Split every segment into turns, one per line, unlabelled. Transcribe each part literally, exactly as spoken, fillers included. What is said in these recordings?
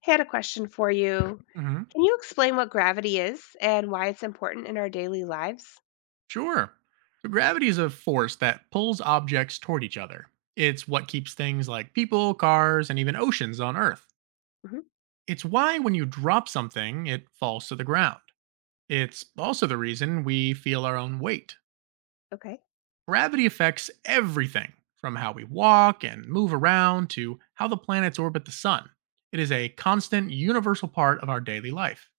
Had a question for you.
Hmm.
Can you explain what gravity is and why it's important in our daily lives?
Sure. So gravity is a force that pulls objects toward each other. It's what keeps things like people, cars, and even oceans on Earth.
Hmm.
It's why when you drop something, it falls to the ground. It's also the reason we feel our own weight.
Okay.
Gravity affects everything from how we walk and move around to how the planets orbit the sun. It is a constant, universal part of our daily life.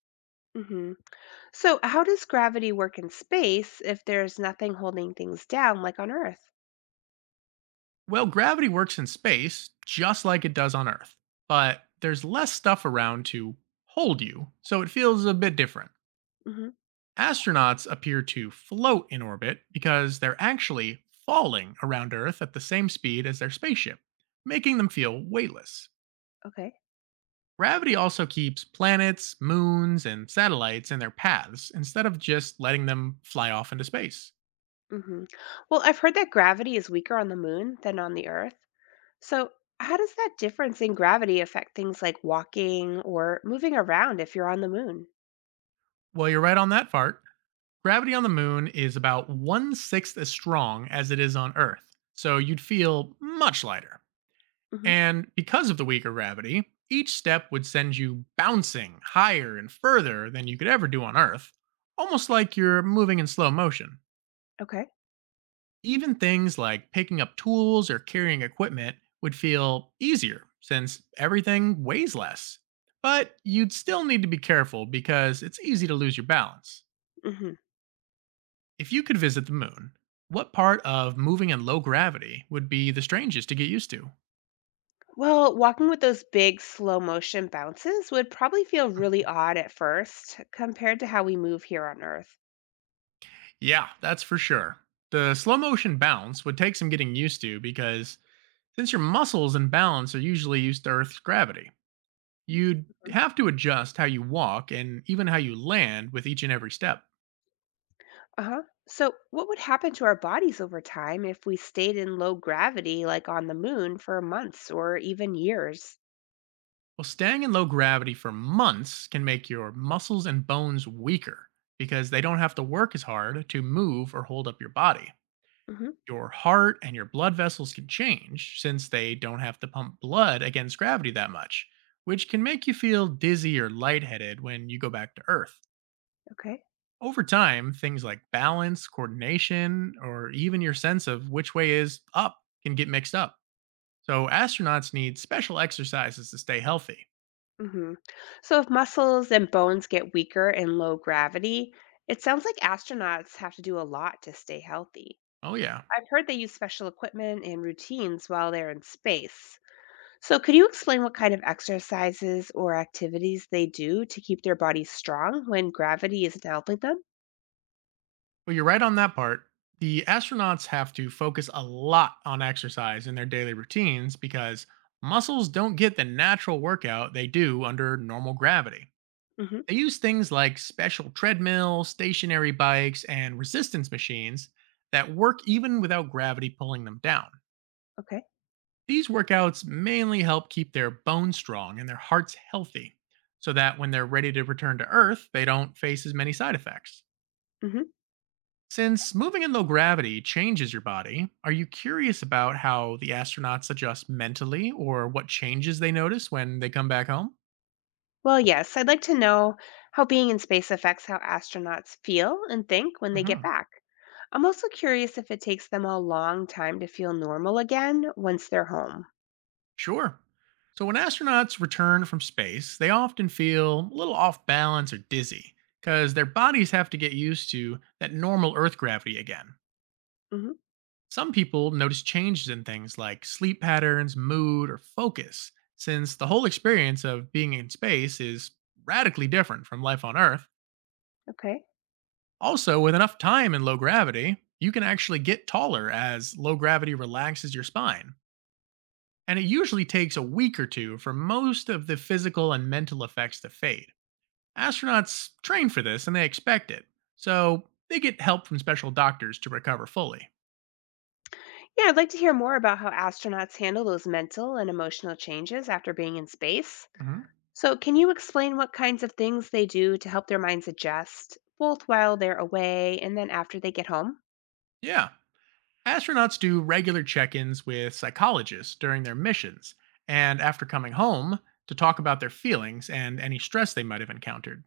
Hmm. So, how does gravity work in space if there's nothing holding things down, like on Earth?
Well, gravity works in space just like it does on Earth, but there's less stuff around to hold you, so it feels a bit different.
Hmm.
Astronauts appear to float in orbit because they're actually falling around Earth at the same speed as their spaceship, making them feel weightless.
Okay.
Gravity also keeps planets, moons, and satellites in their paths instead of just letting them fly off into space.
Hmm. Well, I've heard that gravity is weaker on the moon than on the Earth. So, how does that difference in gravity affect things like walking or moving around if you're on the moon?
Well, you're right on that part. Gravity on the moon is about one sixth as strong as it is on Earth, so you'd feel much lighter.
Hmm.
And because of the weaker gravity, each step would send you bouncing higher and further than you could ever do on Earth, almost like you're moving in slow motion.
Okay.
Even things like picking up tools or carrying equipment would feel easier since everything weighs less. But you'd still need to be careful because it's easy to lose your balance.
Mhm.
If you could visit the moon, what part of moving in low gravity would be the strangest to get used to?
Well, walking with those big slow motion bounces would probably feel really odd at first compared to how we move here on Earth.
Yeah, that's for sure. The slow motion bounce would take some getting used to because since your muscles and balance are usually used to Earth's gravity, you'd
Mhm.
have to adjust how you walk and even how you land with each and every step.
Uh-huh. So, what would happen to our bodies over time if we stayed in low gravity like on the moon for months or even years?
Well, staying in low gravity for months can make your muscles and bones weaker because they don't have to work as hard to move or hold up your body.
Hmm.
Your heart and your blood vessels can change since they don't have to pump blood against gravity that much, which can make you feel dizzy or lightheaded when you go back to Earth.
Okay.
Over time, things like balance, coordination, or even your sense of which way is up can get mixed up. So, astronauts need special exercises to stay healthy.
Hmm. So, if muscles and bones get weaker in low gravity, it sounds like astronauts have to do a lot to stay healthy.
Oh, yeah.
I've heard they use special equipment and routines while they're in space. So, could you explain what kind of exercises or activities they do to keep their bodies strong when gravity isn't helping them?
Well, you're right on that part. The astronauts have to focus a lot on exercise in their daily routines because muscles don't get the natural workout they do under normal gravity.
Hmm.
They use things like special treadmills, stationary bikes, and resistance machines that work even without gravity pulling them down.
Okay.
These workouts mainly help keep their bones strong and their hearts healthy so that when they're ready to return to Earth, they don't face as many side effects.
Hmm.
Since moving in low gravity changes your body, are you curious about how the astronauts adjust mentally or what changes they notice when they come back home?
Well, yes, I'd like to know how being in space affects how astronauts feel and think when they get
Hmm.
back. I'm also curious if it takes them a long time to feel normal again once they're home.
Sure. So, when astronauts return from space, they often feel a little off balance or dizzy because their bodies have to get used to that normal Earth gravity again.
Hmm.
Some people notice changes in things like sleep patterns, mood, or focus, since the whole experience of being in space is radically different from life on Earth.
Okay.
Also, with enough time in low gravity, you can actually get taller as low gravity relaxes your spine, and it usually takes a week or two for most of the physical and mental effects to fade. Astronauts train for this and they expect it, so they get help from special doctors to recover fully.
Yeah, I'd like to hear more about how astronauts handle those mental and emotional changes after being in space.
Mhm.
So, can you explain what kinds of things they do to help their minds adjust, both while they're away and then after they get home?
Yeah. Astronauts do regular check ins with psychologists during their missions and after coming home to talk about their feelings and any stress they might have encountered.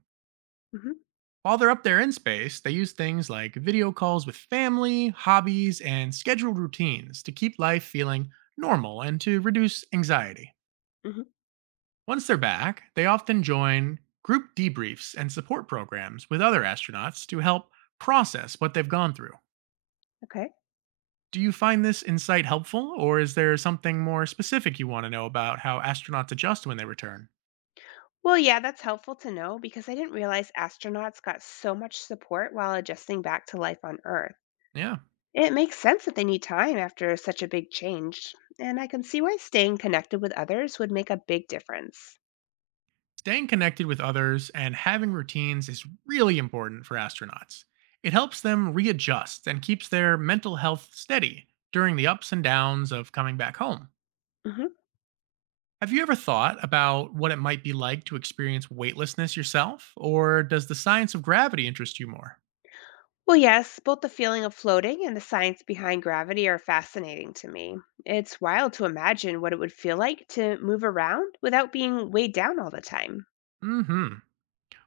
Hmm.
While they're up there in space, they use things like video calls with family, hobbies, and scheduled routines to keep life feeling normal and to reduce anxiety.
Hmm.
Once they're back, they often join group debriefs and support programs with other astronauts to help process what they've gone through.
Okay.
Do you find this insight helpful, or is there something more specific you want to know about how astronauts adjust when they return?
Well, yeah, that's helpful to know because I didn't realize astronauts got so much support while adjusting back to life on Earth.
Yeah.
It makes sense that they need time after such a big change, and I can see why staying connected with others would make a big difference.
Staying connected with others and having routines is really important for astronauts. It helps them readjust and keeps their mental health steady during the ups and downs of coming back home.
Mm-hmm.
Have you ever thought about what it might be like to experience weightlessness yourself, or does the science of gravity interest you more?
Well, yes, both the feeling of floating and the science behind gravity are fascinating to me. It's wild to imagine what it would feel like to move around without being weighed down all the time.
Hmm.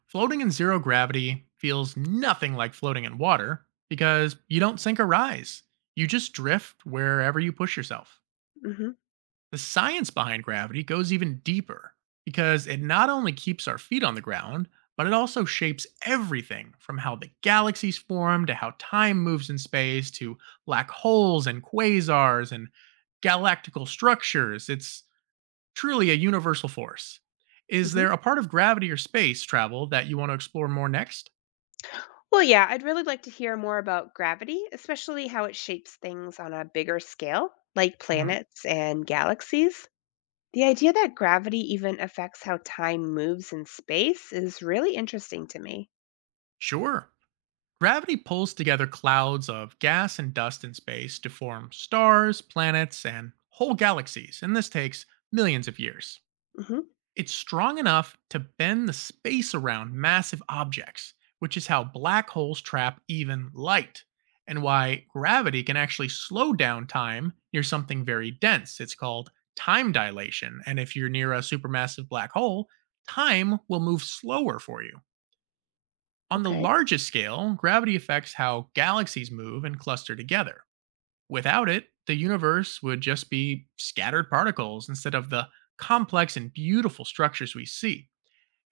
Floating in zero gravity feels nothing like floating in water because you don't sink or rise. You just drift wherever you push yourself.
Hmm.
The science behind gravity goes even deeper because it not only keeps our feet on the ground, but it also shapes everything from how the galaxies form to how time moves in space to black holes and quasars and galactical structures. It's truly a universal force. Is
Hmm.
there a part of gravity or space travel that you want to explore more next?
Well, yeah, I'd really like to hear more about gravity, especially how it shapes things on a bigger scale, like
Mhm.
planets and galaxies. The idea that gravity even affects how time moves in space is really interesting to me.
Sure. Gravity pulls together clouds of gas and dust in space to form stars, planets, and whole galaxies, and this takes millions of years.
Hmm.
It's strong enough to bend the space around massive objects, which is how black holes trap even light, and why gravity can actually slow down time near something very dense. It's called time dilation, and if you're near a supermassive black hole, time will move slower for you. On the
Okay.
largest scale, gravity affects how galaxies move and cluster together. Without it, the universe would just be scattered particles instead of the complex and beautiful structures we see.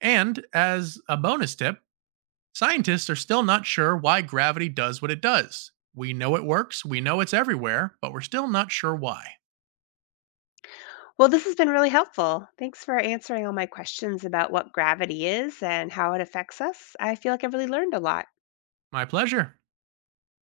And as a bonus tip, scientists are still not sure why gravity does what it does. We know it works, we know it's everywhere, but we're still not sure why.
Well, this has been really helpful. Thanks for answering all my questions about what gravity is and how it affects us. I feel like I really learned a lot.
My pleasure.